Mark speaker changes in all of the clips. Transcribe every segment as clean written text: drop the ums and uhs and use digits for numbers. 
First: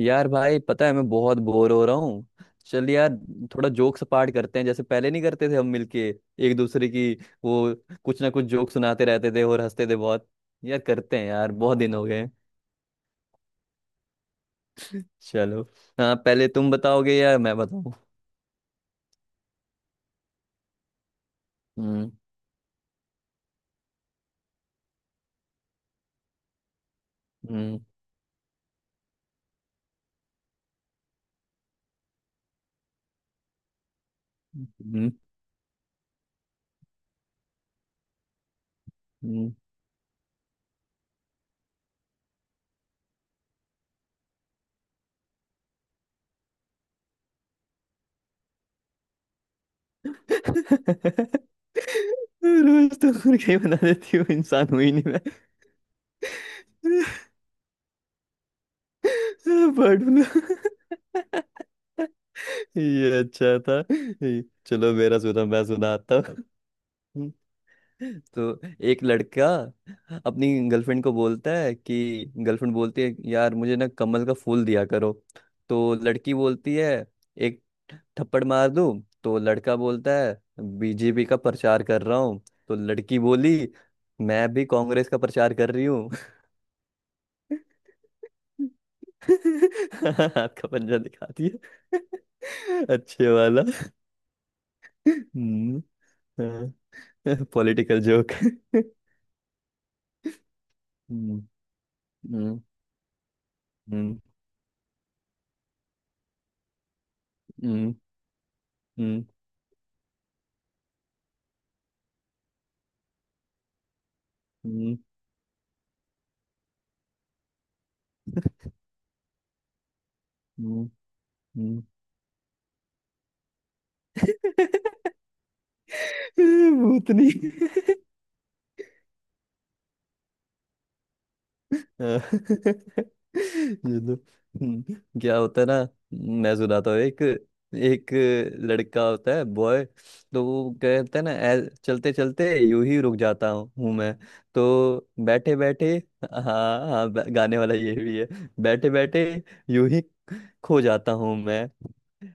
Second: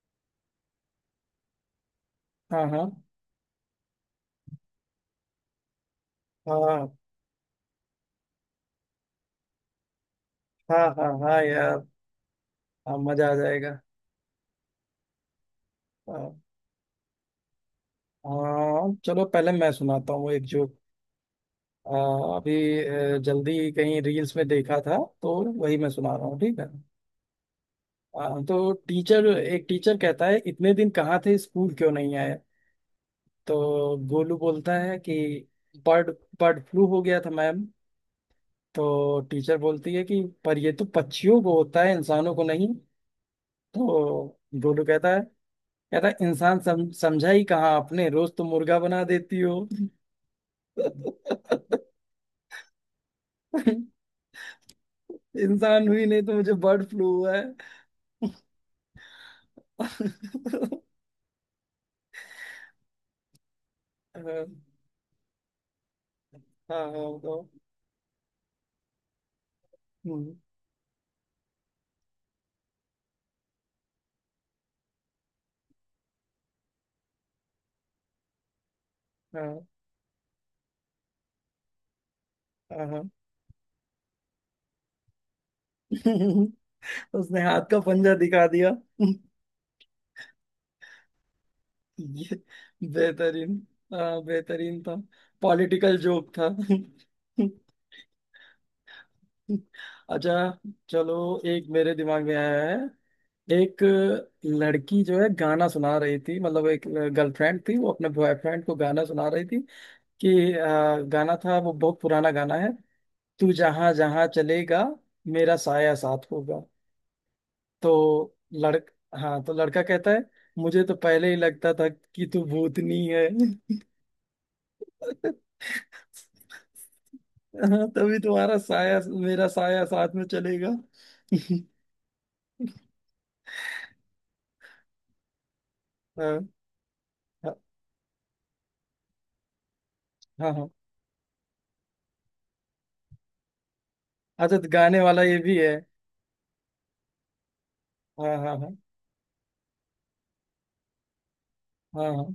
Speaker 1: यार भाई पता है मैं बहुत बोर हो रहा हूँ।
Speaker 2: हाँ हाँ
Speaker 1: चल यार, थोड़ा जोक्स पार्ट करते हैं, जैसे पहले नहीं करते थे हम मिलके एक दूसरे
Speaker 2: हाँ
Speaker 1: की। वो कुछ ना कुछ जोक सुनाते रहते थे और हंसते थे बहुत। यार
Speaker 2: हाँ हाँ
Speaker 1: करते हैं
Speaker 2: हाँ
Speaker 1: यार, बहुत
Speaker 2: यार।
Speaker 1: दिन हो गए।
Speaker 2: हाँ, मजा आ जाएगा।
Speaker 1: चलो। हाँ,
Speaker 2: हाँ।
Speaker 1: पहले तुम बताओगे या मैं बताऊँ?
Speaker 2: हाँ, चलो पहले मैं सुनाता हूँ एक जोक। आ,
Speaker 1: हम्म।
Speaker 2: अभी जल्दी कहीं रील्स में देखा था। तो वही मैं सुना रहा हूँ, ठीक है।
Speaker 1: हम्म।
Speaker 2: तो टीचर, एक टीचर कहता है इतने दिन कहाँ थे, स्कूल क्यों नहीं आए। तो गोलू बोलता है
Speaker 1: हम्म।
Speaker 2: कि बर्ड बर्ड फ्लू हो गया था मैम। तो
Speaker 1: हम्म।
Speaker 2: टीचर बोलती है कि पर ये तो पक्षियों को होता है, इंसानों को नहीं। तो गोलू कहता है यार इंसान समझा ही कहाँ आपने, रोज तो मुर्गा बना देती हो।
Speaker 1: रोज तो मुर्गा ही बना देती हूँ, इंसान हुई नहीं मैं।
Speaker 2: इंसान हुई नहीं तो मुझे बर्ड फ्लू हुआ है।
Speaker 1: Bird flu.
Speaker 2: हाँ।
Speaker 1: ये अच्छा था। चलो मेरा सुना, मैं सुनाता हूँ।
Speaker 2: हाँ हाँ। बताओ।
Speaker 1: तो एक लड़का
Speaker 2: हम्म,
Speaker 1: अपनी गर्लफ्रेंड को बोलता है कि, गर्लफ्रेंड बोलती है यार मुझे ना कमल का फूल दिया करो। तो लड़की बोलती है एक थप्पड़ मार दूँ। तो
Speaker 2: हाँ
Speaker 1: लड़का बोलता है बीजेपी का प्रचार कर रहा हूँ। तो
Speaker 2: हाँ। हाँ।
Speaker 1: लड़की बोली मैं भी कांग्रेस का प्रचार कर रही हूँ।
Speaker 2: उसने हाथ का पंजा दिखा दिया।
Speaker 1: हाथ का पंजा दिखा दिया।
Speaker 2: ये
Speaker 1: अच्छे वाला।
Speaker 2: बेहतरीन। हाँ बेहतरीन था।
Speaker 1: हम्म।
Speaker 2: पॉलिटिकल जोक था।
Speaker 1: हाँ। Political joke.
Speaker 2: अच्छा। चलो
Speaker 1: हम्म।
Speaker 2: एक मेरे दिमाग में
Speaker 1: हम्म।
Speaker 2: आया है। एक
Speaker 1: हम्म।
Speaker 2: लड़की जो है गाना सुना रही थी, मतलब एक गर्लफ्रेंड थी, वो
Speaker 1: हम्म।
Speaker 2: अपने बॉयफ्रेंड को गाना सुना रही थी कि गाना था, वो बहुत पुराना गाना है, तू जहां जहां चलेगा
Speaker 1: हम्म।
Speaker 2: मेरा साया साथ होगा। तो लड़क हाँ, तो लड़का कहता है मुझे
Speaker 1: हम्म,
Speaker 2: तो पहले ही लगता
Speaker 1: हम्म,
Speaker 2: था कि तू भूतनी है।
Speaker 1: भूतनी।
Speaker 2: हाँ तभी तुम्हारा साया मेरा साया साथ में चलेगा।
Speaker 1: हाँ, ये तो हम्म, क्या होता है ना।
Speaker 2: हाँ
Speaker 1: मैं सुनाता हूँ एक।
Speaker 2: हाँ
Speaker 1: एक लड़का होता है बॉय। तो
Speaker 2: हाँ हाँ।
Speaker 1: वो कहता है ना, चलते चलते यूं ही रुक जाता हूँ हूँ मैं।
Speaker 2: अच्छा, तो गाने
Speaker 1: तो
Speaker 2: वाला ये
Speaker 1: बैठे
Speaker 2: भी है।
Speaker 1: बैठे, हाँ हाँ, गाने वाला ये भी है।
Speaker 2: हाँ हाँ हाँ
Speaker 1: बैठे बैठे यूं ही खो जाता हूँ मैं,
Speaker 2: हाँ हाँ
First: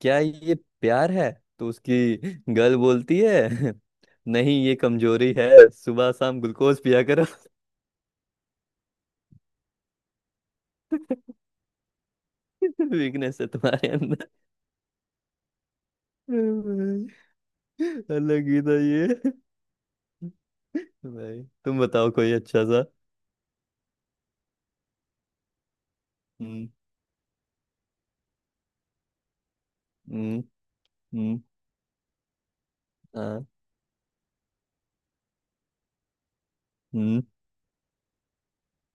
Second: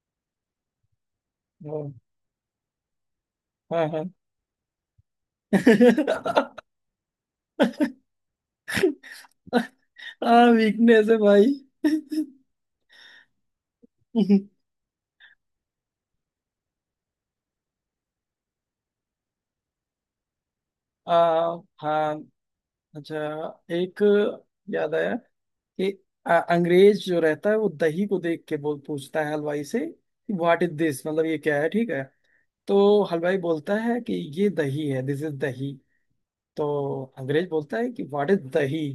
Speaker 1: क्या ये प्यार है? तो
Speaker 2: हाँ।
Speaker 1: उसकी गर्ल बोलती है
Speaker 2: हाँ हाँ।
Speaker 1: नहीं ये कमजोरी है, सुबह शाम ग्लूकोज पिया करो।
Speaker 2: आ वीकनेस है भाई।
Speaker 1: वीकनेस है तुम्हारे। भाई अलग ही था ये।
Speaker 2: आ
Speaker 1: भाई तुम बताओ
Speaker 2: हाँ
Speaker 1: कोई अच्छा सा।
Speaker 2: अच्छा। एक याद आया कि
Speaker 1: हम्म।
Speaker 2: अंग्रेज जो रहता है वो दही को देख के बोल पूछता है हलवाई से कि
Speaker 1: हम्म।
Speaker 2: व्हाट इज दिस, मतलब ये
Speaker 1: हम्म।
Speaker 2: क्या है, ठीक है। तो हलवाई
Speaker 1: हाँ,
Speaker 2: बोलता है कि ये दही है, दिस इज दही। तो
Speaker 1: हम्म।
Speaker 2: अंग्रेज बोलता है कि व्हाट इज दही।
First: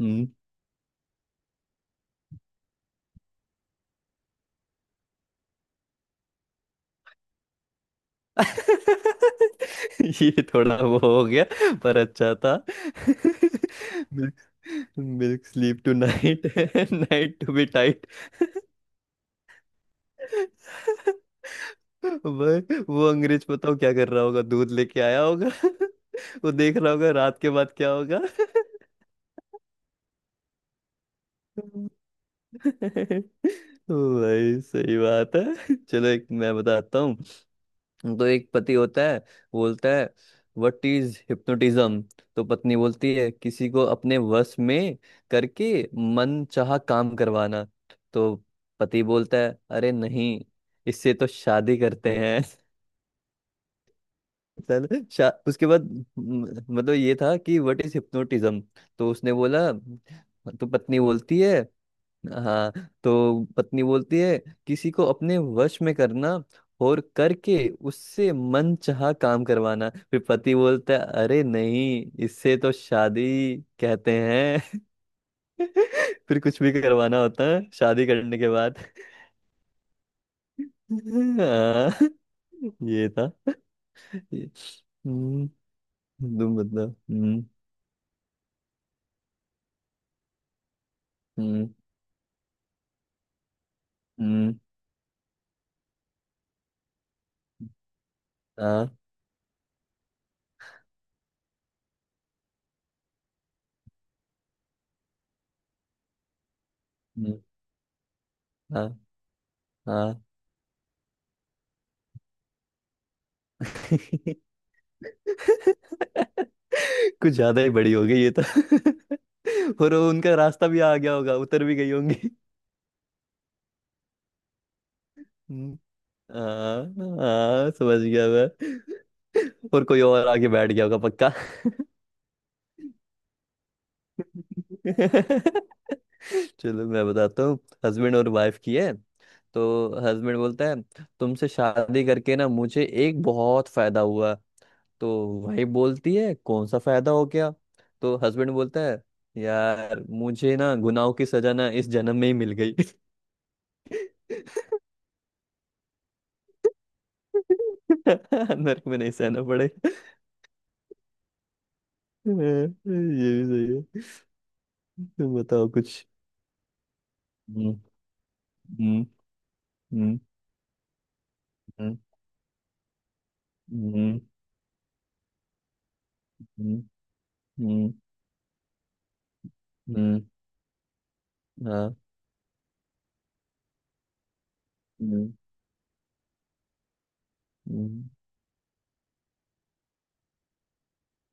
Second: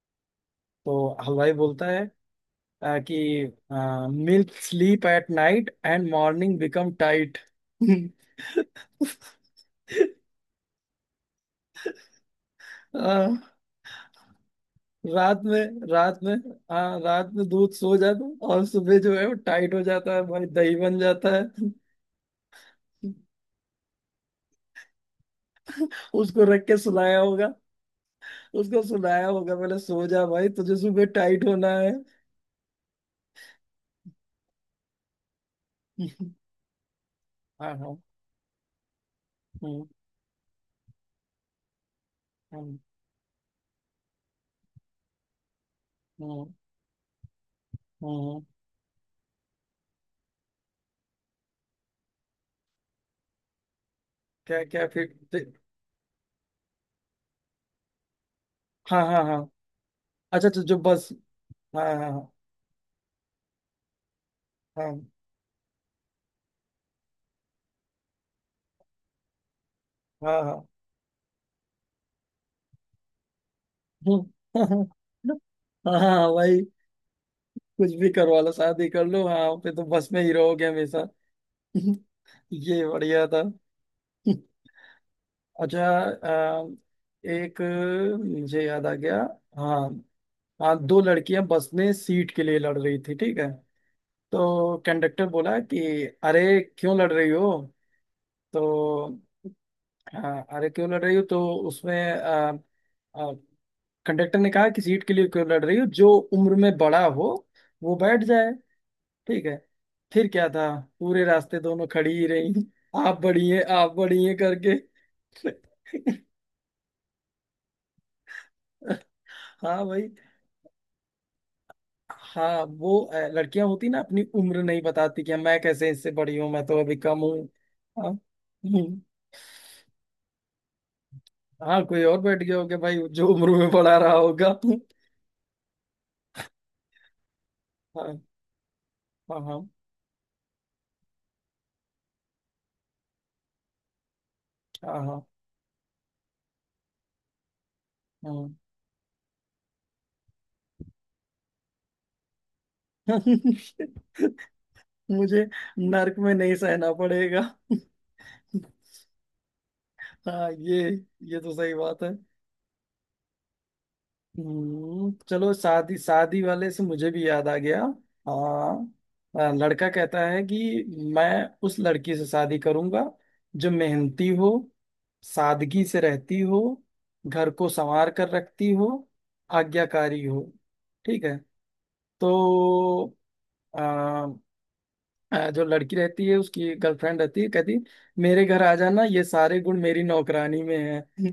Speaker 1: हम्म।
Speaker 2: तो हलवाई बोलता है कि milk sleep at night and morning become tight.
Speaker 1: ये थोड़ा वो हो गया, पर अच्छा था। मिल्क,
Speaker 2: रात
Speaker 1: मिल्क स्लीप
Speaker 2: में,
Speaker 1: टू
Speaker 2: रात में,
Speaker 1: नाइट,
Speaker 2: हाँ रात
Speaker 1: नाइट
Speaker 2: में
Speaker 1: टू बी
Speaker 2: दूध सो
Speaker 1: टाइट।
Speaker 2: जाता है और सुबह जो है वो टाइट हो जाता है भाई, दही बन जाता है।
Speaker 1: भाई, वो अंग्रेज बताओ क्या कर रहा होगा, दूध लेके आया होगा।
Speaker 2: उसको
Speaker 1: वो
Speaker 2: रख के
Speaker 1: देख रहा होगा
Speaker 2: सुलाया
Speaker 1: रात के
Speaker 2: होगा।
Speaker 1: बाद क्या होगा।
Speaker 2: उसको सुलाया होगा, पहले सो जा भाई तुझे सुबह टाइट होना है।
Speaker 1: भाई सही बात है, चलो एक मैं बताता हूँ।
Speaker 2: हाँ हाँ।
Speaker 1: तो एक पति होता है,
Speaker 2: हम्म
Speaker 1: बोलता है व्हाट इज हिप्नोटिज्म। तो पत्नी
Speaker 2: हम्म
Speaker 1: बोलती है किसी को अपने वश में करके मन
Speaker 2: हम्म
Speaker 1: चाहा काम करवाना। तो
Speaker 2: हम्म।
Speaker 1: पति बोलता है अरे नहीं, इससे तो शादी करते हैं।
Speaker 2: क्या क्या
Speaker 1: उसके बाद मतलब ये था कि व्हाट इज हिप्नोटिज्म।
Speaker 2: हाँ
Speaker 1: तो
Speaker 2: हाँ
Speaker 1: उसने
Speaker 2: हाँ।
Speaker 1: बोला,
Speaker 2: अच्छा अच्छा
Speaker 1: तो
Speaker 2: जो
Speaker 1: पत्नी
Speaker 2: बस।
Speaker 1: बोलती है,
Speaker 2: हाँ हाँ
Speaker 1: हाँ, तो पत्नी बोलती है
Speaker 2: हाँ
Speaker 1: किसी को
Speaker 2: हाँ
Speaker 1: अपने वश में करना और करके उससे मन चाहा काम करवाना। फिर
Speaker 2: हाँ
Speaker 1: पति
Speaker 2: हाँ।
Speaker 1: बोलता है अरे नहीं, इससे तो शादी कहते
Speaker 2: हूँ।
Speaker 1: हैं।
Speaker 2: हाँ
Speaker 1: फिर
Speaker 2: भाई
Speaker 1: कुछ भी करवाना होता है
Speaker 2: कुछ
Speaker 1: शादी
Speaker 2: भी
Speaker 1: करने
Speaker 2: करवा
Speaker 1: के
Speaker 2: लो,
Speaker 1: बाद।
Speaker 2: शादी कर लो, हाँ फिर तो बस में ही रहोगे हमेशा।
Speaker 1: हाँ।
Speaker 2: ये
Speaker 1: ये
Speaker 2: बढ़िया
Speaker 1: था।
Speaker 2: था।
Speaker 1: ये- हम्म।
Speaker 2: अच्छा।
Speaker 1: तुम बताओ। हम्म।
Speaker 2: एक मुझे याद आ गया। हाँ। हाँ, दो लड़कियां बस
Speaker 1: हम्म।
Speaker 2: में सीट के लिए लड़ रही थी, ठीक है।
Speaker 1: हम्म।
Speaker 2: तो कंडक्टर बोला कि अरे क्यों लड़ रही हो। तो
Speaker 1: हाँ।
Speaker 2: हाँ, अरे क्यों लड़ रही हो तो उसमें अ, कंडक्टर ने कहा कि सीट के लिए क्यों लड़ रही हो, जो उम्र में बड़ा हो
Speaker 1: हम्म,
Speaker 2: वो बैठ जाए,
Speaker 1: हाँ,
Speaker 2: ठीक है।
Speaker 1: हाँ।
Speaker 2: फिर क्या था, पूरे रास्ते दोनों खड़ी ही रही, आप बड़ी हैं करके।
Speaker 1: कुछ ज्यादा ही बड़ी हो गई ये तो।
Speaker 2: हाँ
Speaker 1: और
Speaker 2: भाई।
Speaker 1: वो उनका रास्ता भी आ गया होगा, उतर भी गई होंगी।
Speaker 2: हाँ वो लड़कियां होती ना अपनी उम्र नहीं बताती, कि मैं
Speaker 1: हम्म,
Speaker 2: कैसे इससे बड़ी हूँ, मैं तो
Speaker 1: हाँ।
Speaker 2: अभी कम हूँ।
Speaker 1: हाँ समझ
Speaker 2: हाँ
Speaker 1: गया मैं।
Speaker 2: हम्म।
Speaker 1: और कोई और आके बैठ गया होगा पक्का।
Speaker 2: हाँ कोई और बैठ गया होगा भाई जो उम्र में पढ़ा रहा होगा।
Speaker 1: चलो मैं बताता हूँ। हस्बैंड
Speaker 2: हाँ
Speaker 1: और वाइफ की है।
Speaker 2: हाँ हाँ
Speaker 1: तो हस्बैंड बोलता है तुमसे शादी करके ना मुझे एक बहुत फायदा हुआ।
Speaker 2: हाँ हाँ।
Speaker 1: तो भाई बोलती है कौन सा फायदा हो गया। तो हस्बैंड बोलता है यार मुझे ना गुनाहों की सजा ना इस जन्म में ही मिल गई।
Speaker 2: हाँ। मुझे नर्क में नहीं सहना पड़ेगा।
Speaker 1: नरक में नहीं सहना पड़े।
Speaker 2: हाँ ये तो सही बात है।
Speaker 1: ये भी सही है। तुम
Speaker 2: चलो
Speaker 1: बताओ
Speaker 2: शादी
Speaker 1: कुछ।
Speaker 2: शादी वाले से मुझे भी याद आ
Speaker 1: हम्म।
Speaker 2: गया। हाँ।
Speaker 1: हम्म।
Speaker 2: लड़का
Speaker 1: हम्म।
Speaker 2: कहता है कि मैं उस लड़की से शादी करूंगा जो
Speaker 1: हम्म। हम्म।
Speaker 2: मेहनती हो, सादगी से रहती हो,
Speaker 1: हम्म।
Speaker 2: घर को
Speaker 1: हम्म,
Speaker 2: संवार कर रखती हो,
Speaker 1: हम्म,
Speaker 2: आज्ञाकारी हो, ठीक है।
Speaker 1: हाँ।
Speaker 2: तो अ,
Speaker 1: हम्म।
Speaker 2: जो लड़की रहती है उसकी गर्लफ्रेंड रहती है, कहती
Speaker 1: हम्म।
Speaker 2: मेरे घर आ जाना, ये सारे गुण मेरी नौकरानी में है।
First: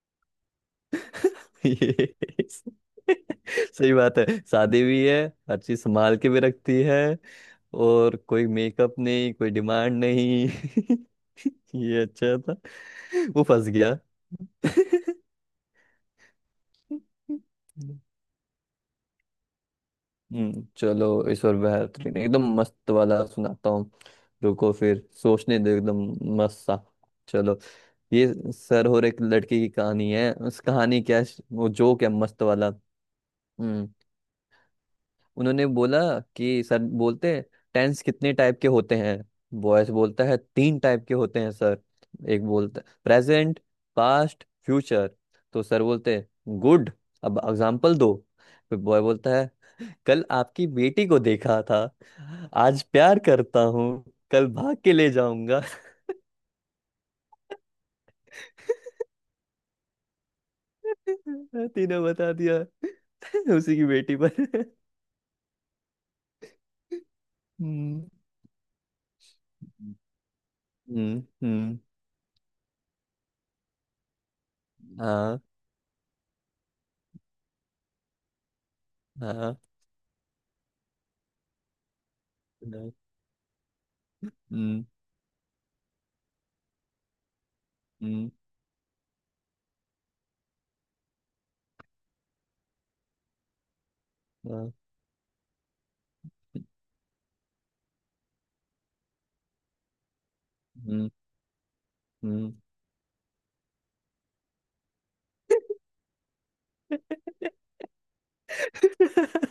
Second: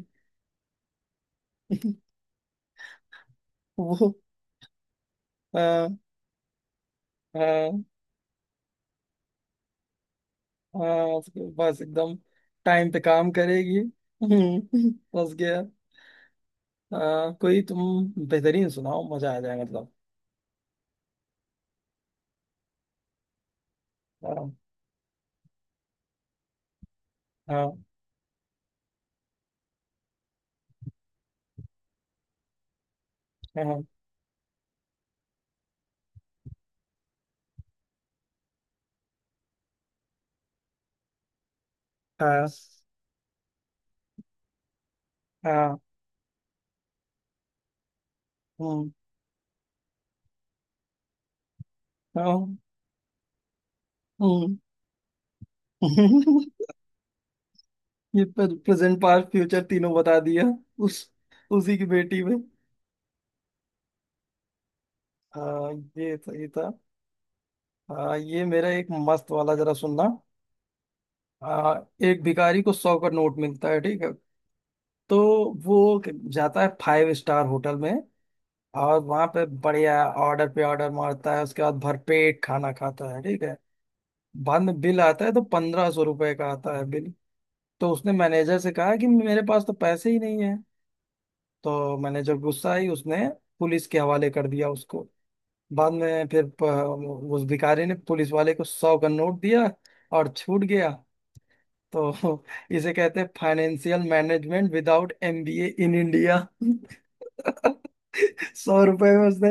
Speaker 1: ये। सही
Speaker 2: वो।
Speaker 1: बात है, शादी भी है, हर चीज
Speaker 2: हाँ
Speaker 1: संभाल के भी रखती है, और कोई मेकअप नहीं, कोई डिमांड नहीं।
Speaker 2: हाँ, उसके पास
Speaker 1: ये
Speaker 2: एकदम
Speaker 1: अच्छा था।
Speaker 2: टाइम पे काम
Speaker 1: वो फंस
Speaker 2: करेगी।
Speaker 1: गया।
Speaker 2: बस गया। हाँ कोई तुम बेहतरीन सुनाओ, मजा आ जाए मतलब।
Speaker 1: हम्म, चलो इस और बेहतरीन एकदम मस्त वाला सुनाता हूँ।
Speaker 2: हाँ
Speaker 1: रुको फिर सोचने दो एकदम मस्त सा। चलो।
Speaker 2: हाँ
Speaker 1: ये सर और एक लड़की की कहानी है, उस कहानी क्या है, वो जोक है मस्त वाला।
Speaker 2: हाँ
Speaker 1: हम्म। उन्होंने बोला कि, सर बोलते हैं टेंस कितने टाइप के होते हैं? बॉयस बोलता है तीन टाइप के होते हैं सर। एक
Speaker 2: हाँ
Speaker 1: बोलता प्रेजेंट, पास्ट, फ्यूचर। तो
Speaker 2: हाँ।
Speaker 1: सर बोलते हैं गुड, अब एग्जाम्पल दो। फिर
Speaker 2: हम्म।
Speaker 1: बॉय बोलता है कल आपकी बेटी को देखा था,
Speaker 2: हाँ,
Speaker 1: आज प्यार करता हूँ, कल
Speaker 2: हम्म।
Speaker 1: भाग के ले जाऊंगा।
Speaker 2: ये प्रेजेंट पास्ट फ्यूचर तीनों बता दिया। उस उसी की
Speaker 1: तीनों
Speaker 2: बेटी
Speaker 1: बता
Speaker 2: में।
Speaker 1: दिया। उसी की बेटी पर।
Speaker 2: हाँ ये सही था।
Speaker 1: हम्म।
Speaker 2: हाँ ये मेरा एक मस्त वाला जरा सुनना।
Speaker 1: हम्म। हम्म,
Speaker 2: हाँ। एक भिखारी को 100 का नोट मिलता है, ठीक है। तो
Speaker 1: हाँ।
Speaker 2: वो जाता है फाइव स्टार होटल में और वहां
Speaker 1: हाँ।
Speaker 2: पे
Speaker 1: हाँ,
Speaker 2: बढ़िया ऑर्डर पे ऑर्डर मारता है, उसके बाद भरपेट खाना
Speaker 1: हम्म।
Speaker 2: खाता है, ठीक है। बाद में बिल आता है तो 1500 रुपए का आता है बिल। तो उसने
Speaker 1: हम्म।
Speaker 2: मैनेजर से कहा कि मेरे पास तो पैसे ही नहीं है। तो मैनेजर गुस्सा आई, उसने पुलिस के हवाले कर दिया
Speaker 1: हाँ,
Speaker 2: उसको। बाद में फिर उस भिखारी ने पुलिस वाले को 100 का नोट दिया और छूट गया।
Speaker 1: हम्म।
Speaker 2: तो
Speaker 1: हम्म।
Speaker 2: इसे कहते हैं financial management without MBA in India. 100 रुपए में उसने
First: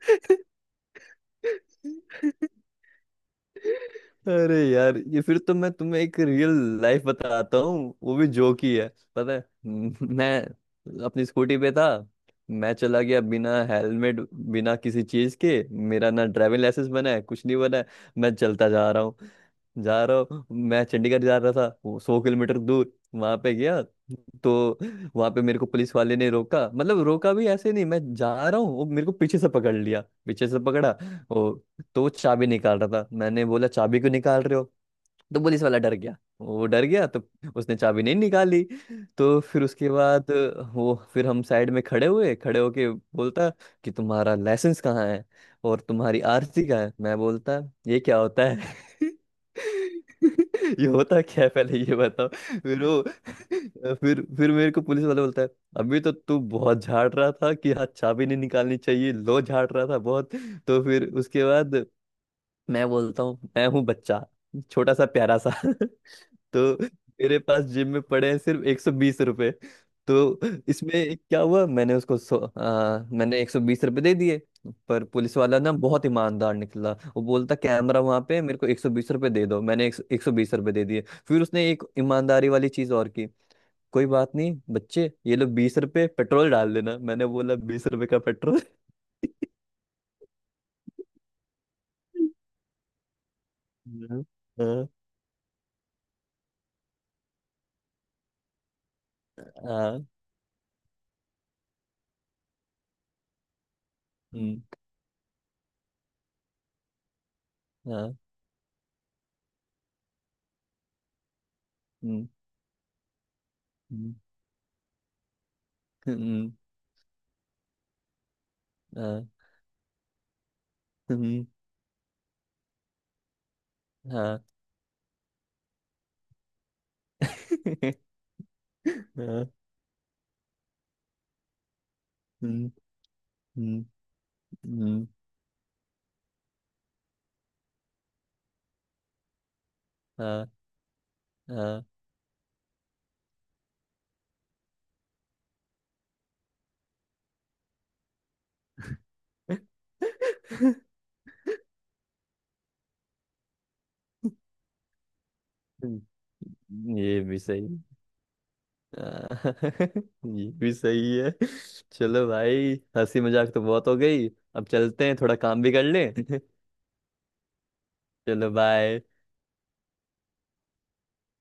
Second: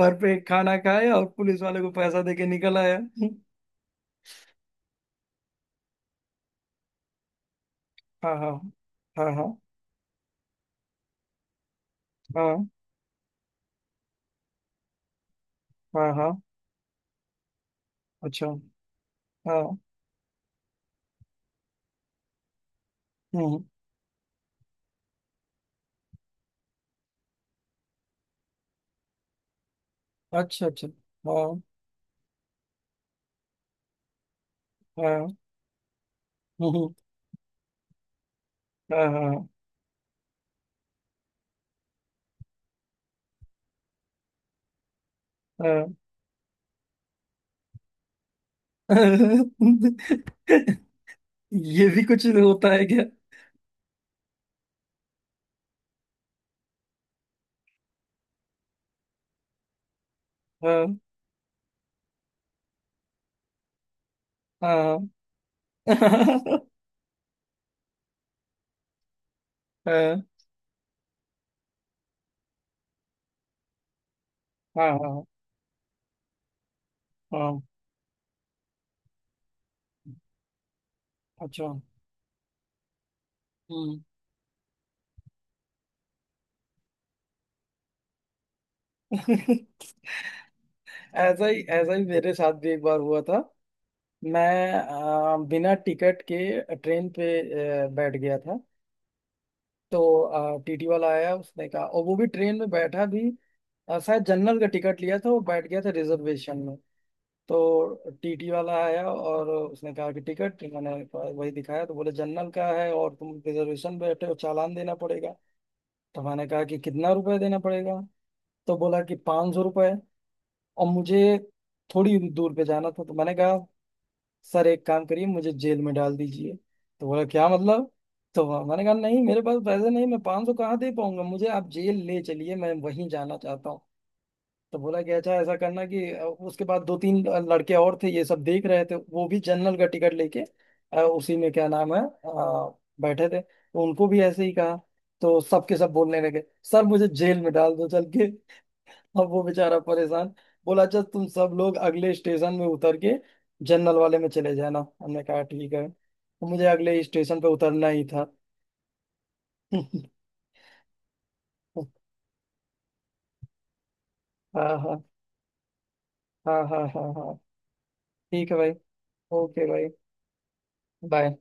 Speaker 2: भरपेट खाना खाया और पुलिस वाले को पैसा
Speaker 1: है।
Speaker 2: देके निकल आया।
Speaker 1: अरे यार ये, फिर तो मैं तुम्हें एक रियल लाइफ बताता हूँ, वो भी
Speaker 2: हाँ हाँ
Speaker 1: जोक ही है।
Speaker 2: हाँ
Speaker 1: पता है,
Speaker 2: हाँ
Speaker 1: मैं अपनी स्कूटी पे था,
Speaker 2: हाँ
Speaker 1: मैं चला गया बिना हेलमेट बिना किसी चीज के, मेरा
Speaker 2: हाँ
Speaker 1: ना
Speaker 2: हाँ।
Speaker 1: ड्राइविंग लाइसेंस बना है कुछ नहीं बना है। मैं
Speaker 2: अच्छा।
Speaker 1: चलता जा रहा हूँ,
Speaker 2: हाँ।
Speaker 1: जा रहा हूँ, मैं चंडीगढ़ जा रहा था, वो 100 किलोमीटर दूर, वहां पे
Speaker 2: हम्म।
Speaker 1: गया। तो वहां पे मेरे को पुलिस वाले ने रोका, मतलब रोका भी ऐसे नहीं, मैं जा रहा हूँ वो मेरे को पीछे से पकड़ लिया, पीछे से
Speaker 2: अच्छा अच्छा।
Speaker 1: पकड़ा।
Speaker 2: हाँ
Speaker 1: तो वो चाबी निकाल रहा था, मैंने बोला चाबी क्यों निकाल रहे हो।
Speaker 2: हाँ।
Speaker 1: तो पुलिस वाला डर गया, वो डर
Speaker 2: हम्म,
Speaker 1: गया, तो उसने चाबी नहीं निकाली।
Speaker 2: हाँ
Speaker 1: तो
Speaker 2: हाँ
Speaker 1: फिर उसके बाद वो फिर हम साइड में खड़े हुए, खड़े होके बोलता कि तुम्हारा लाइसेंस कहाँ है और
Speaker 2: हाँ।
Speaker 1: तुम्हारी आरसी कहाँ है। मैं बोलता ये क्या होता है? ये होता क्या है, पहले
Speaker 2: ये
Speaker 1: ये
Speaker 2: भी कुछ
Speaker 1: बताओ।
Speaker 2: होता
Speaker 1: फिर
Speaker 2: है
Speaker 1: वो
Speaker 2: क्या।
Speaker 1: फिर मेरे को पुलिस वाला बोलता है अभी तो तू बहुत झाड़ रहा था कि हाथ चाबी नहीं निकालनी चाहिए, लो झाड़ रहा था बहुत। तो
Speaker 2: हाँ
Speaker 1: फिर उसके बाद मैं बोलता हूँ मैं हूँ बच्चा,
Speaker 2: हाँ
Speaker 1: छोटा सा
Speaker 2: हाँ
Speaker 1: प्यारा सा। तो मेरे पास जिम में पड़े हैं सिर्फ 120 रुपये।
Speaker 2: हाँ
Speaker 1: तो इसमें क्या हुआ, मैंने उसको सौ मैंने 120 रुपये दे दिए।
Speaker 2: हाँ।
Speaker 1: पर
Speaker 2: हाँ,
Speaker 1: पुलिस वाला ना बहुत ईमानदार निकला, वो बोलता
Speaker 2: हाँ,
Speaker 1: कैमरा वहां पे है, मेरे को 120 रुपये दे दो, मैंने एक सौ बीस रुपये दे दिए। फिर
Speaker 2: अच्छा।
Speaker 1: उसने एक ईमानदारी वाली चीज और की,
Speaker 2: हम्म।
Speaker 1: कोई बात नहीं बच्चे ये लो 20 रुपये पेट्रोल डाल देना। मैंने बोला 20 रुपये का पेट्रोल।
Speaker 2: ऐसा ही, ऐसा ही मेरे साथ भी एक बार हुआ था।
Speaker 1: हाँ।
Speaker 2: मैं
Speaker 1: हाँ।
Speaker 2: बिना टिकट के ट्रेन पे बैठ गया था।
Speaker 1: हाँ।
Speaker 2: तो टीटी वाला आया उसने कहा, और वो भी ट्रेन में बैठा भी शायद जनरल
Speaker 1: हम्म,
Speaker 2: का टिकट लिया था, वो बैठ गया था रिजर्वेशन में। तो
Speaker 1: हाँ,
Speaker 2: टीटी वाला आया और उसने कहा कि टिकट, मैंने कहा- वही दिखाया, तो बोले
Speaker 1: हम्म।
Speaker 2: जनरल का है और तुम रिजर्वेशन
Speaker 1: हम्म,
Speaker 2: बैठे हो, चालान देना पड़ेगा। तो मैंने
Speaker 1: हम्म,
Speaker 2: कहा कि कितना रुपए देना पड़ेगा। तो बोला कि
Speaker 1: हाँ,
Speaker 2: 500 रुपए। और मुझे
Speaker 1: हम्म,
Speaker 2: थोड़ी दूर पे जाना था, तो मैंने कहा
Speaker 1: हाँ,
Speaker 2: सर एक काम करिए, मुझे जेल में डाल दीजिए। तो बोला क्या मतलब। तो मैंने कहा नहीं मेरे
Speaker 1: हाँ,
Speaker 2: पास पैसे नहीं, मैं 500 कहाँ दे पाऊंगा, मुझे आप जेल ले चलिए,
Speaker 1: हम्म,
Speaker 2: मैं वहीं जाना चाहता
Speaker 1: हम्म,
Speaker 2: हूँ। तो बोला
Speaker 1: हम्म,
Speaker 2: कि अच्छा ऐसा करना कि, उसके बाद दो तीन लड़के और थे ये सब देख रहे थे, वो भी जनरल का टिकट लेके
Speaker 1: हाँ,
Speaker 2: उसी में क्या
Speaker 1: हाँ,
Speaker 2: नाम है बैठे थे, तो उनको भी ऐसे ही कहा। तो सबके सब बोलने लगे सर मुझे जेल में डाल दो चल के। अब वो बेचारा परेशान बोला अच्छा तुम सब लोग अगले स्टेशन में उतर के जनरल वाले में चले जाना, हमने कहा ठीक है,
Speaker 1: हम्म,
Speaker 2: तो मुझे अगले
Speaker 1: ये भी
Speaker 2: स्टेशन पे
Speaker 1: सही।
Speaker 2: उतरना ही था।
Speaker 1: हाँ, ये भी सही है। चलो भाई हंसी मजाक तो बहुत हो गई, अब
Speaker 2: हाँ हाँ
Speaker 1: चलते हैं, थोड़ा काम भी कर लें।
Speaker 2: हाँ हाँ हाँ हाँ।
Speaker 1: चलो
Speaker 2: ठीक है भाई।
Speaker 1: बाय।
Speaker 2: ओके भाई। बाय।